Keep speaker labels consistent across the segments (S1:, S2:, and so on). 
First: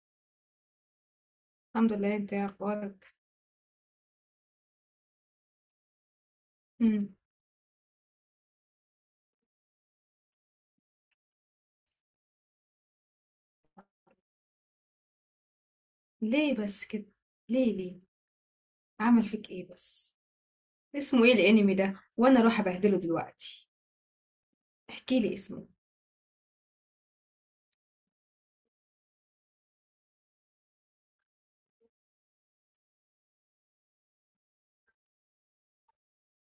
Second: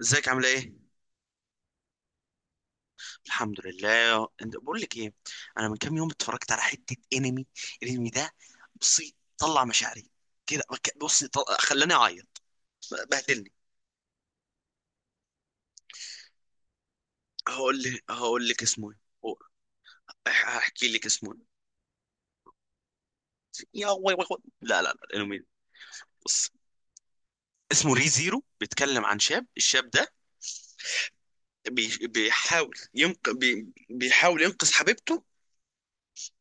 S1: ازيك، عامله ايه؟
S2: الحمد لله، انت ايه اخبارك؟
S1: الحمد لله. انت، بقول لك ايه، انا من كام يوم اتفرجت على حته
S2: امم.
S1: انمي. الانمي ده، بصي طلع مشاعري كده. خلاني اعيط. بهدلني.
S2: ليه بس كده؟ ليه
S1: هقول
S2: ليه
S1: لك هقول لك اسمه ايه.
S2: عمل
S1: هو-
S2: فيك ايه بس؟
S1: هحكي لك
S2: اسمه
S1: اسمه
S2: ايه
S1: إيه.
S2: الانمي ده؟ وانا اروح ابهدله دلوقتي.
S1: يا وي وي وي. لا لا لا
S2: احكي لي
S1: الانمي ده،
S2: اسمه.
S1: بص. اسمه ري زيرو. بيتكلم عن شاب. الشاب ده بي... بيحاول ينق... بي... بيحاول ينقذ حبيبته.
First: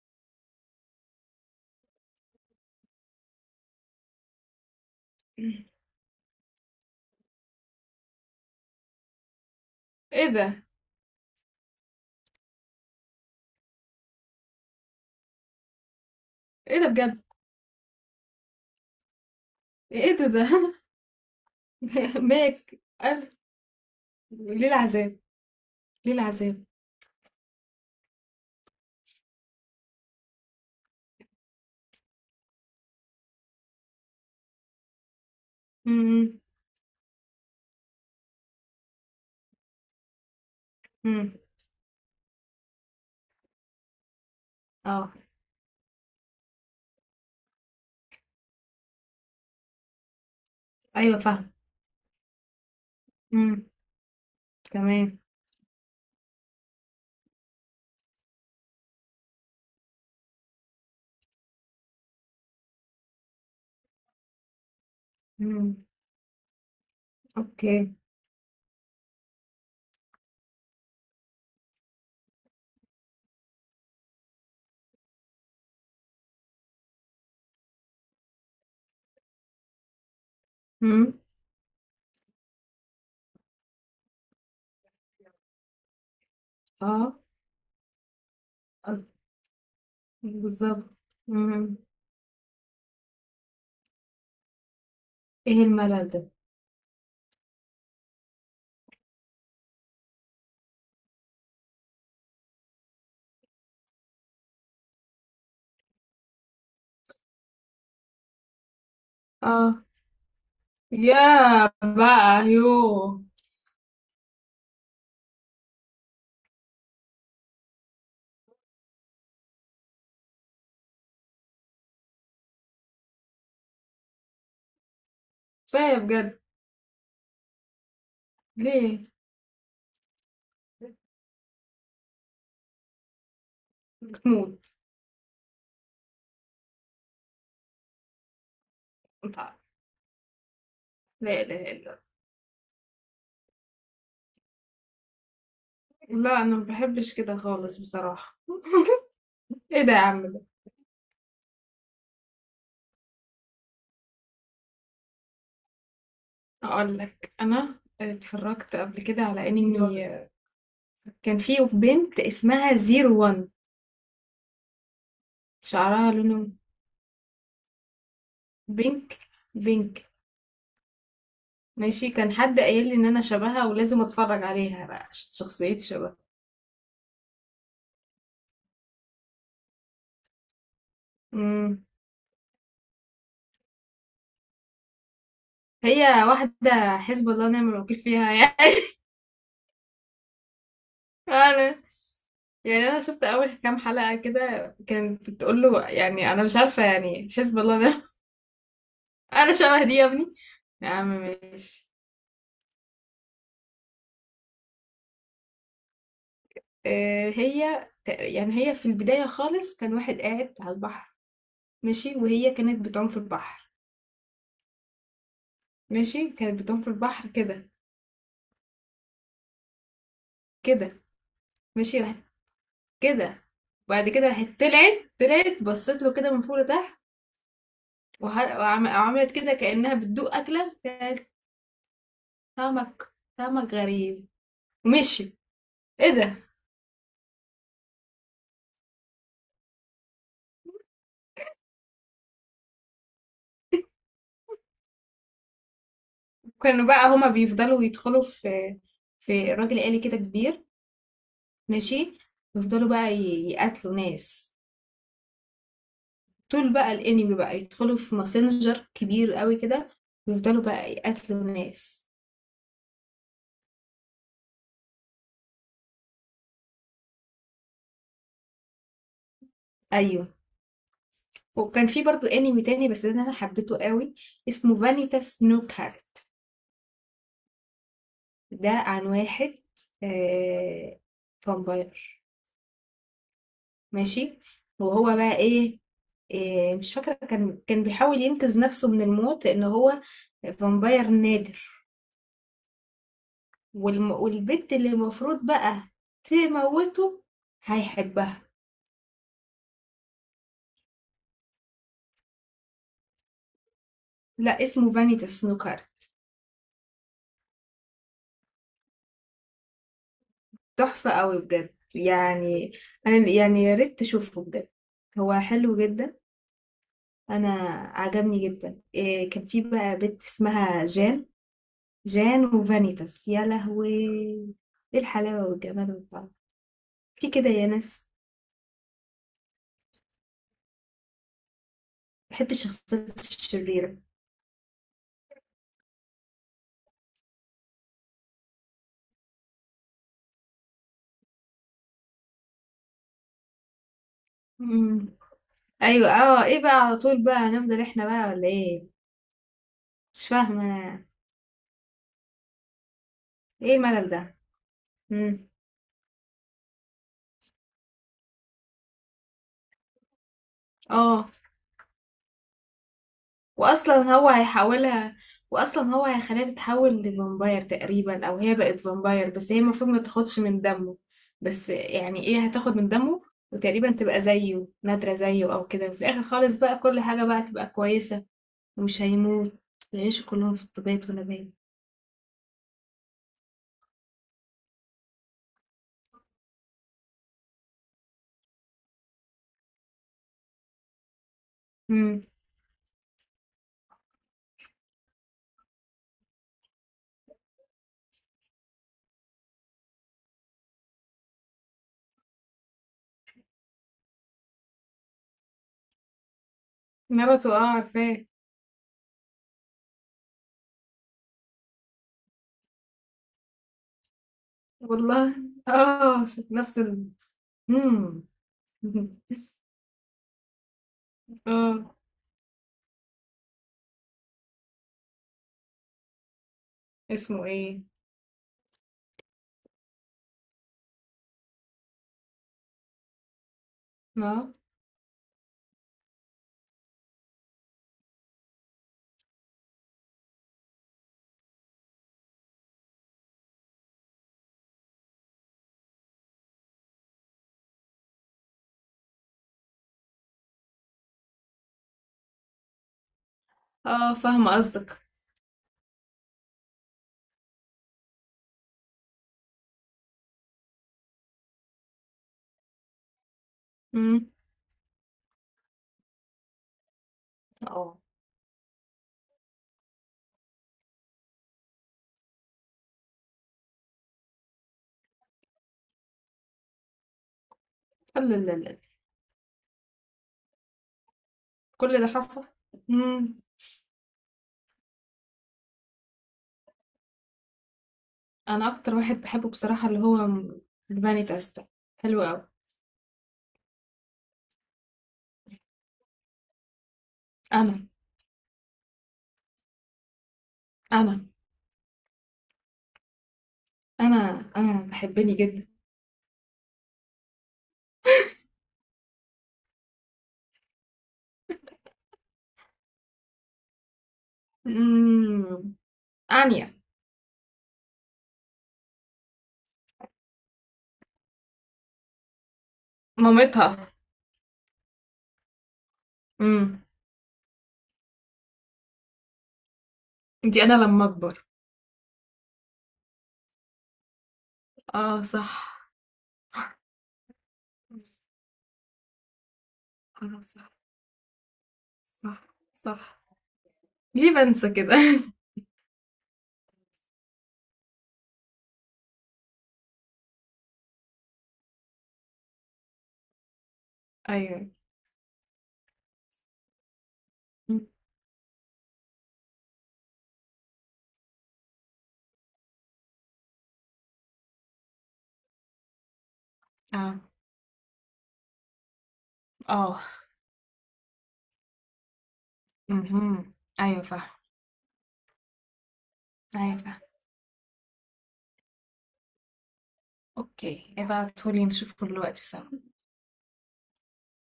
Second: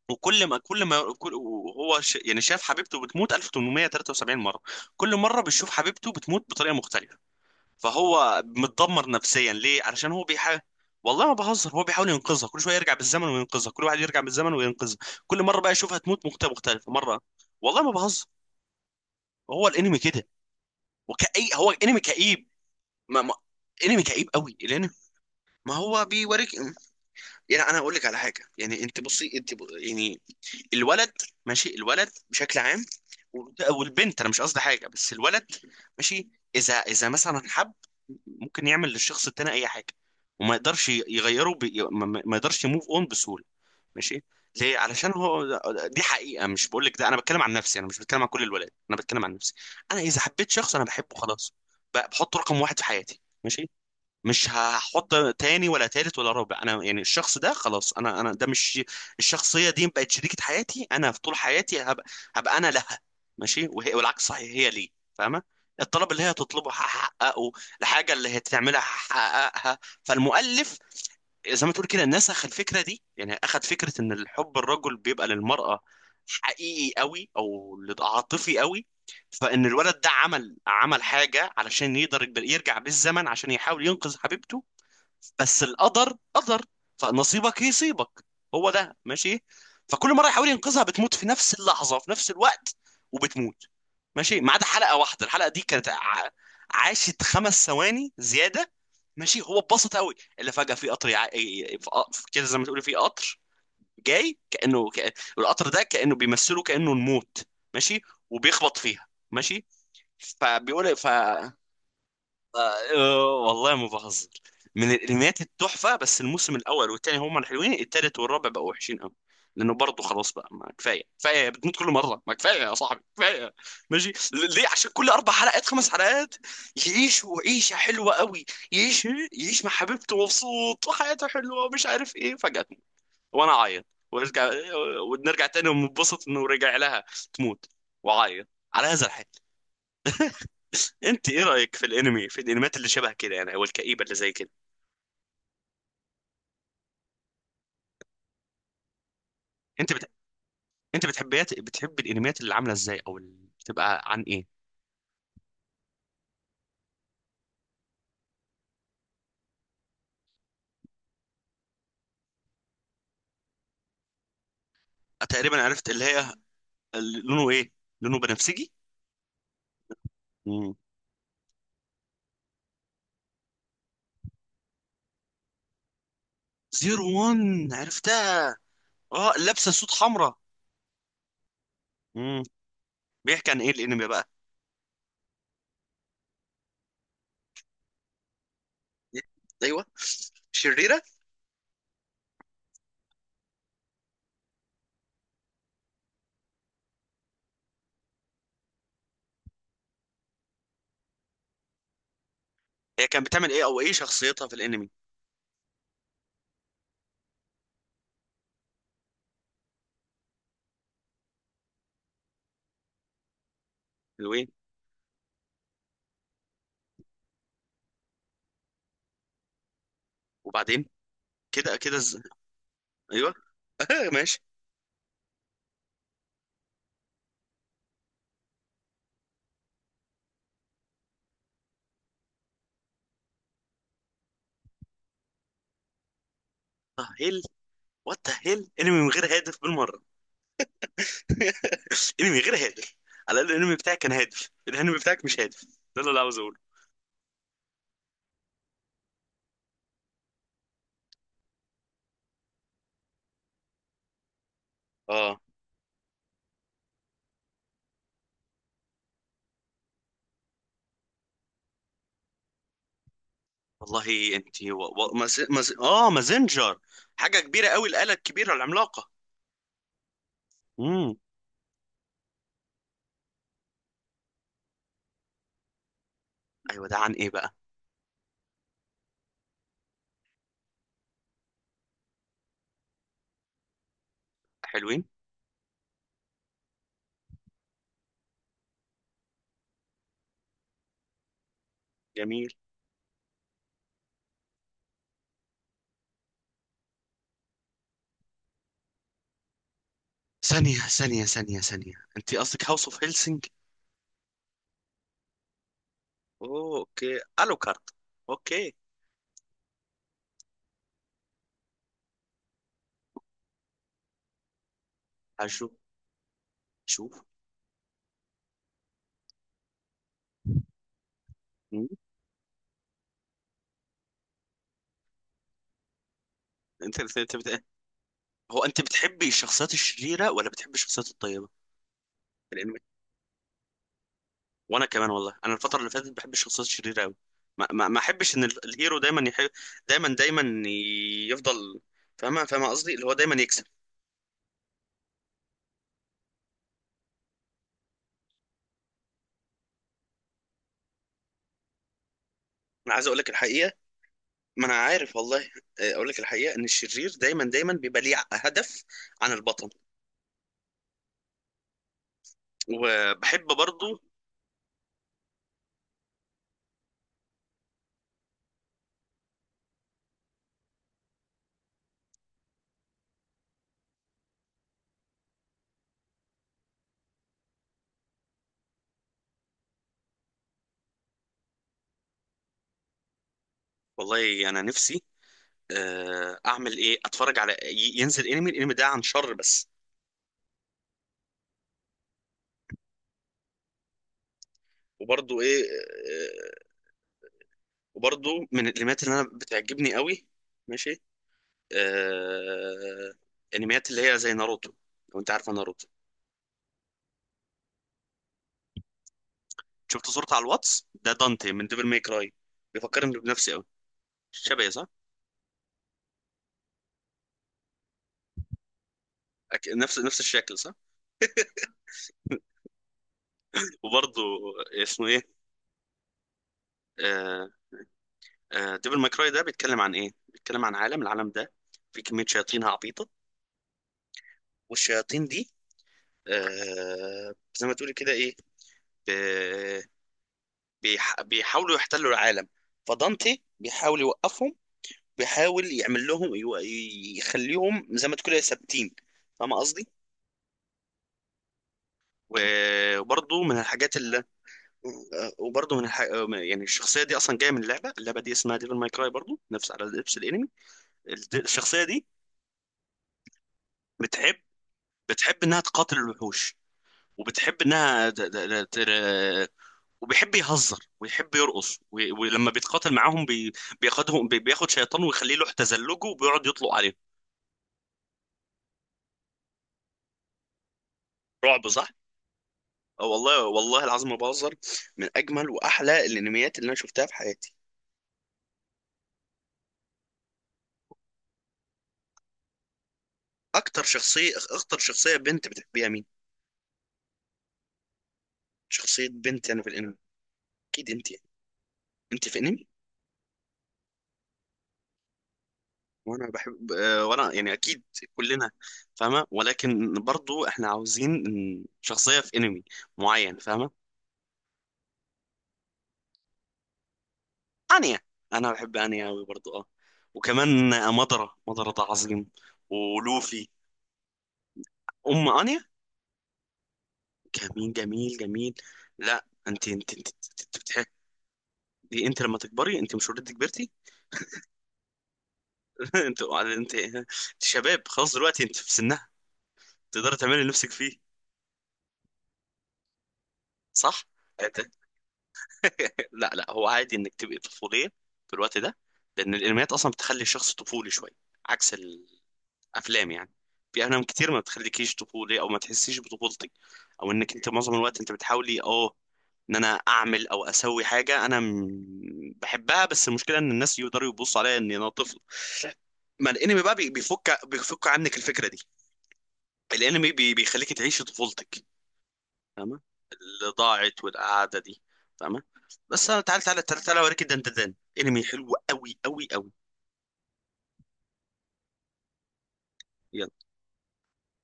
S1: وكل ما كل ما كل وهو ش... يعني شاف حبيبته بتموت 1873 مرة. كل مرة
S2: مم.
S1: بيشوف حبيبته بتموت بطريقة مختلفة. فهو متدمر نفسيا، ليه؟ علشان هو
S2: ايه
S1: بيحاول.
S2: ده؟
S1: والله ما بهزر، هو بيحاول ينقذها، كل شوية يرجع بالزمن وينقذها، كل واحد يرجع بالزمن وينقذها. كل مرة بقى يشوفها تموت مختلفة،
S2: ايه ده
S1: مختلفة مرة.
S2: بجد؟
S1: والله ما بهزر. هو الانمي
S2: ايه
S1: كده.
S2: ده؟
S1: وكأي هو انمي كئيب.
S2: ماك
S1: ما...
S2: قال.
S1: ما... انمي كئيب قوي
S2: ليه
S1: الانمي.
S2: العذاب؟
S1: ما هو
S2: ليه
S1: بيوريك.
S2: العذاب؟
S1: يعني انا اقول لك على حاجه، يعني انت بصي، يعني الولد، ماشي، الولد بشكل عام، والبنت، انا مش قصدي حاجه، بس الولد، ماشي. اذا مثلا حب، ممكن يعمل للشخص التاني اي حاجه، وما يقدرش
S2: إمم.
S1: يغيره بي... ما ما- ما يقدرش يموف اون بسهوله. ماشي، ليه؟ علشان
S2: آه.
S1: هو، دي حقيقه، مش بقول لك ده، انا بتكلم عن نفسي، انا مش بتكلم عن كل الولاد، انا بتكلم عن نفسي. انا اذا حبيت شخص، انا بحبه
S2: أيوه فاهمة.
S1: خلاص. بحطه رقم واحد في حياتي،
S2: إمم.
S1: ماشي. مش هحط
S2: تمام.
S1: تاني ولا تالت ولا رابع. انا يعني الشخص ده خلاص، انا ده مش، الشخصيه دي بقت شريكه حياتي. انا في طول حياتي هبقى، هبقى انا لها، ماشي. وهي، والعكس صحيح، هي لي، فاهمه؟
S2: إمم.
S1: الطلب اللي هي تطلبه هحققه،
S2: أوكي.
S1: الحاجه اللي هي تعملها هحققها. فالمؤلف زي ما تقول كده نسخ الفكره دي، يعني اخذ فكره ان الحب، الرجل بيبقى للمراه حقيقي قوي او عاطفي قوي. فان الولد ده عمل
S2: إمم.
S1: حاجه علشان يقدر يرجع بالزمن عشان يحاول ينقذ حبيبته. بس القدر قدر.
S2: آه.
S1: فنصيبك يصيبك. هو ده،
S2: آه.
S1: ماشي. فكل مره يحاول ينقذها،
S2: بالضبط.
S1: بتموت في نفس
S2: إمم.
S1: اللحظه، في نفس الوقت، وبتموت. ماشي، ما عدا حلقه واحده. الحلقه دي
S2: إيه
S1: كانت
S2: الملل ده؟
S1: عاشت خمس ثواني زياده، ماشي. هو اتبسط قوي اللي فجاه في قطر، في كده، زي ما تقولي في قطر جاي، كانه القطر ده كانه بيمثله، كانه الموت، ماشي. وبيخبط فيها، ماشي.
S2: آه.
S1: فبيقول ف
S2: ياه بقى، يوه!
S1: آه، والله ما بهزر. من الانميات التحفه، بس الموسم الاول والثاني هما الحلوين، الثالث والرابع بقوا وحشين قوي. لانه برضه خلاص بقى، ما كفايه كفايه، بتموت كل مره، ما كفايه يا صاحبي، كفايه. ماشي، ليه؟ عشان كل اربع حلقات، خمس
S2: كفاية
S1: حلقات،
S2: بجد.
S1: يعيش عيشه حلوه قوي. يعيش
S2: ليه؟
S1: يعيش مع حبيبته مبسوط، وحياته حلوه، ومش عارف ايه، فجأة تموت. وانا اعيط، وارجع،
S2: بتموت.
S1: ونرجع تاني وننبسط انه رجع لها، تموت، وعيط، على هذا الحال.
S2: اتع
S1: انت
S2: لا
S1: ايه
S2: إله
S1: رايك
S2: إلا
S1: في الانميات اللي شبه كده يعني، او الكئيبه اللي زي كده؟
S2: الله، لا أنا ما باحبش كده خالص بصراحة. إيه ده
S1: انت
S2: يا
S1: بت...
S2: عم ده؟
S1: انت بتحبيات بتحب الانميات اللي عامله ازاي، او اللي بتبقى عن ايه؟
S2: هاقول لك، أنا اتفرّجت قبل كده على أنمي. كان في بنت اسمها zero one،
S1: تقريبا عرفت اللي
S2: شعرها
S1: هي،
S2: لونه
S1: اللي لونه ايه؟ لونه بنفسجي؟
S2: بينك، بينك.
S1: امم.
S2: ماشي، كان حد قايل لي ان انا شبهها ولازم اتفرج عليها بقى عشان شخصيتي شبهها.
S1: زيرو وان، عرفتها. اه، لابسه سوت حمراء.
S2: امم.
S1: امم. بيحكي عن ايه الانمي بقى؟
S2: هي واحده حسب الله ونعم الوكيل فيها يعني.
S1: ايوه، شريره.
S2: انا انا شفت اول كام حلقه كده، كانت بتقول له يعني انا مش عارفه يعني حسب الله ونعم. انا شبه دي يا ابني. يا عم ماشي.
S1: هي كانت بتعمل ايه، او ايه شخصيتها في الانمي؟
S2: آه. يعني هي في البدايه خالص، كان واحد قاعد على البحر. ماشي، وهي كانت بتعوم في البحر.
S1: اللي هو ايه؟
S2: ماشي كانت بتعوم في البحر كده.
S1: وبعدين؟
S2: كده
S1: كده كده
S2: ماشي
S1: ايوه،
S2: كده. وبعد كده
S1: ماشي.
S2: طلعت بصيت له كده من فوق لتحت، وعملت كده كأنها بتدوق أكلة. قالت طعمك، طعمك غريب ومشي. ايه ده؟
S1: اه هيل، وات ذا هيل، انمي من غير هدف بالمره. انمي غير هادف. على الاقل الانمي بتاعك كان هادف، الانمي بتاعك مش هادف، ده اللي انا عاوز اقوله.
S2: كانوا بقى هما بيفضلوا يدخلوا في راجل آلي كده كبير. ماشي، يفضلوا بقى يقتلوا ناس.
S1: اه
S2: طول بقى الانمي بقى يدخلوا في ماسنجر كبير قوي كده، ويفضلوا بقى يقتلوا ناس.
S1: والله انت و... و... مز... مز... اه مازنجر، حاجه كبيره قوي، الاله الكبيره العملاقه.
S2: ايوه.
S1: امم.
S2: وكان في برضو انمي تاني بس ده انا حبيته قوي، اسمه فانيتا سنوكر.
S1: ايوه ده عن ايه بقى؟
S2: ده عن واحد، آه، فامباير. ماشي.
S1: حلوين،
S2: وهو بقى ايه؟ آه، مش فاكرة، كان بيحاول ينقذ نفسه من الموت لأن هو فامباير نادر.
S1: جميل.
S2: والبنت اللي المفروض بقى تموته هيحبها.
S1: ثانيه ثانيه ثانيه ثانيه، انت قصدك هاوس اوف هيلسنج؟
S2: لا، اسمه فانيتا سنوكر.
S1: اوه اوكي، الو كارت. اوكي.
S2: تحفة قوي بجد يعني. أنا يعني يا ريت تشوفه بجد، هو
S1: هشوف،
S2: حلو جدا.
S1: شوف.
S2: أنا عجبني جدا. إيه، كان في بقى بنت اسمها جان.
S1: مم.
S2: جان وفانيتاس يا لهوي، ايه الحلاوة والجمال والطعم!
S1: انت
S2: في
S1: انت
S2: كده
S1: بت...
S2: يا ناس.
S1: هو انت بتحبي الشخصيات الشريره ولا بتحبي الشخصيات الطيبه؟
S2: بحب
S1: الانمي،
S2: الشخصيات الشريرة.
S1: وانا كمان والله، انا الفتره اللي فاتت بحب الشخصيات الشريره قوي. ما احبش ان الهيرو دايما يحب، دايما دايما يفضل، فاهمه؟ فاهمه قصدي، اللي هو دايما يكسب.
S2: مم. ايوه، اه، ايه بقى، على طول بقى هنفضل احنا بقى ولا ايه؟ مش فاهمة أنا.
S1: انا عايز اقول لك الحقيقه،
S2: ايه الملل ده؟
S1: ما انا عارف والله.
S2: مم.
S1: اقول لك الحقيقه، ان الشرير دايما دايما بيبقى ليه هدف عن البطل،
S2: اه.
S1: وبحب برضو.
S2: واصلا هو هيحولها، واصلا هو هيخليها تتحول لفامباير تقريبا، او هي بقت فامباير بس هي المفروض ما تاخدش من دمه. بس يعني ايه، هتاخد من دمه، وتقريبا تبقى زيه نادرة زيه او كده، وفي الاخر خالص بقى كل حاجة بقى تبقى كويسة، ومش هيموت، ويعيشوا كلهم في طبيعة ونبات.
S1: والله انا نفسي، اعمل ايه، اتفرج على، ينزل انمي، الانمي ده عن شر بس.
S2: امم.
S1: وبرضو ايه، وبرضو من الانميات اللي انا بتعجبني قوي، ماشي. آه... انميات اللي هي زي ناروتو، لو انت عارفه ناروتو.
S2: ناروتو، اه عارفاه.
S1: شفت صورته على الواتس، ده دانتي من ديفل ماي كراي، بيفكرني بنفسي قوي. شبهي صح؟
S2: والله. اه شوف نفس ال مم.
S1: نفس نفس الشكل صح؟
S2: اه.
S1: وبرضه اسمه ايه،
S2: اسمه
S1: آه...
S2: ايه؟
S1: ديفل ماي كراي ده بيتكلم عن ايه؟ بيتكلم عن عالم، العالم ده، في كميه شياطين عبيطه.
S2: اه
S1: والشياطين دي زي ما تقولي كده ايه، ب... بيحاولوا يحتلوا العالم. فدانتي بيحاول يوقفهم، بيحاول يعمل لهم يخليهم زي ما تقول إيه، ثابتين. فاهم قصدي؟ وبرضه من الحاجات
S2: اه
S1: اللي
S2: فاهمة قصدك.
S1: آه، وبرضه من الح... آه، يعني الشخصيه دي اصلا جايه من لعبه. اللعبه دي اسمها ديفل ماي كراي برضه، نفس على نفس الانمي. الشخصيه دي
S2: امم.
S1: بتحب بتحب انها تقاتل الوحوش، وبتحب
S2: اه.
S1: انها وبيحب يهزر، ويحب يرقص، ولما بيتقاتل معاهم، بياخد شيطان ويخليه له تزلجه، وبيقعد يطلق عليه.
S2: لا لا لا لا.
S1: رعب، صح؟
S2: كل ده حصل.
S1: اه
S2: امم.
S1: والله، والله العظيم ما بهزر. من اجمل واحلى الانميات اللي انا شفتها في حياتي.
S2: انا اكتر واحد بحبه بصراحة اللي هو الباني تاستا، حلو قوي.
S1: اكتر شخصيه بنت بتحبيها مين؟
S2: انا
S1: شخصيه بنت يعني في الانمي، اكيد انت يعني.
S2: انا
S1: انت في انمي،
S2: انا بحبني جدا.
S1: وانا بحب آه، وانا يعني اكيد، كلنا فاهمه، ولكن برضو احنا عاوزين إن شخصيه في انمي معين، فاهمه؟
S2: امم. انيا،
S1: انيا. انا بحب انيا قوي برضو، اه. وكمان مضرة، مضرة ده عظيم، ولوفي.
S2: مامتها.
S1: ام انيا،
S2: امم.
S1: جميل جميل جميل. لا انت انت انت,
S2: دي انا
S1: انت, انت,
S2: لما اكبر.
S1: دي انت لما تكبري، انت مش اوريدي كبرتي.
S2: آه صح.
S1: انت انت شباب خلاص دلوقتي، انت في سنها، تقدري تعملي
S2: آه
S1: اللي
S2: صح،
S1: نفسك فيه،
S2: صح، صح.
S1: صح؟
S2: ليه
S1: انت-
S2: بنسى كده؟
S1: لا لا، هو عادي انك تبقي طفوليه في الوقت ده، لان الانميات اصلا بتخلي الشخص طفولي شويه، عكس الافلام يعني. في افلام كتير ما
S2: أيوه.
S1: بتخليكيش طفولي، او ما تحسيش بطفولتك، او انك انت معظم
S2: مم.
S1: الوقت انت بتحاولي، ان انا اعمل او اسوي حاجه انا بحبها، بس المشكله ان الناس يقدروا يبصوا عليا ان انا طفل. ما الانمي بقى
S2: آه
S1: بيفك عنك الفكره دي،
S2: آه.
S1: الانمي بيخليك تعيشي طفولتك، فاهمه؟ اللي
S2: مهم. أيوه
S1: ضاعت
S2: فاهم.
S1: والقعده دي، فاهمه؟ بس انا، تعال تعال
S2: أيوه
S1: تعال
S2: فاهم.
S1: تعال اوريك الدندان، انمي حلو قوي قوي قوي.
S2: أوكي، ابعتهولي نشوفه دلوقتي سوا.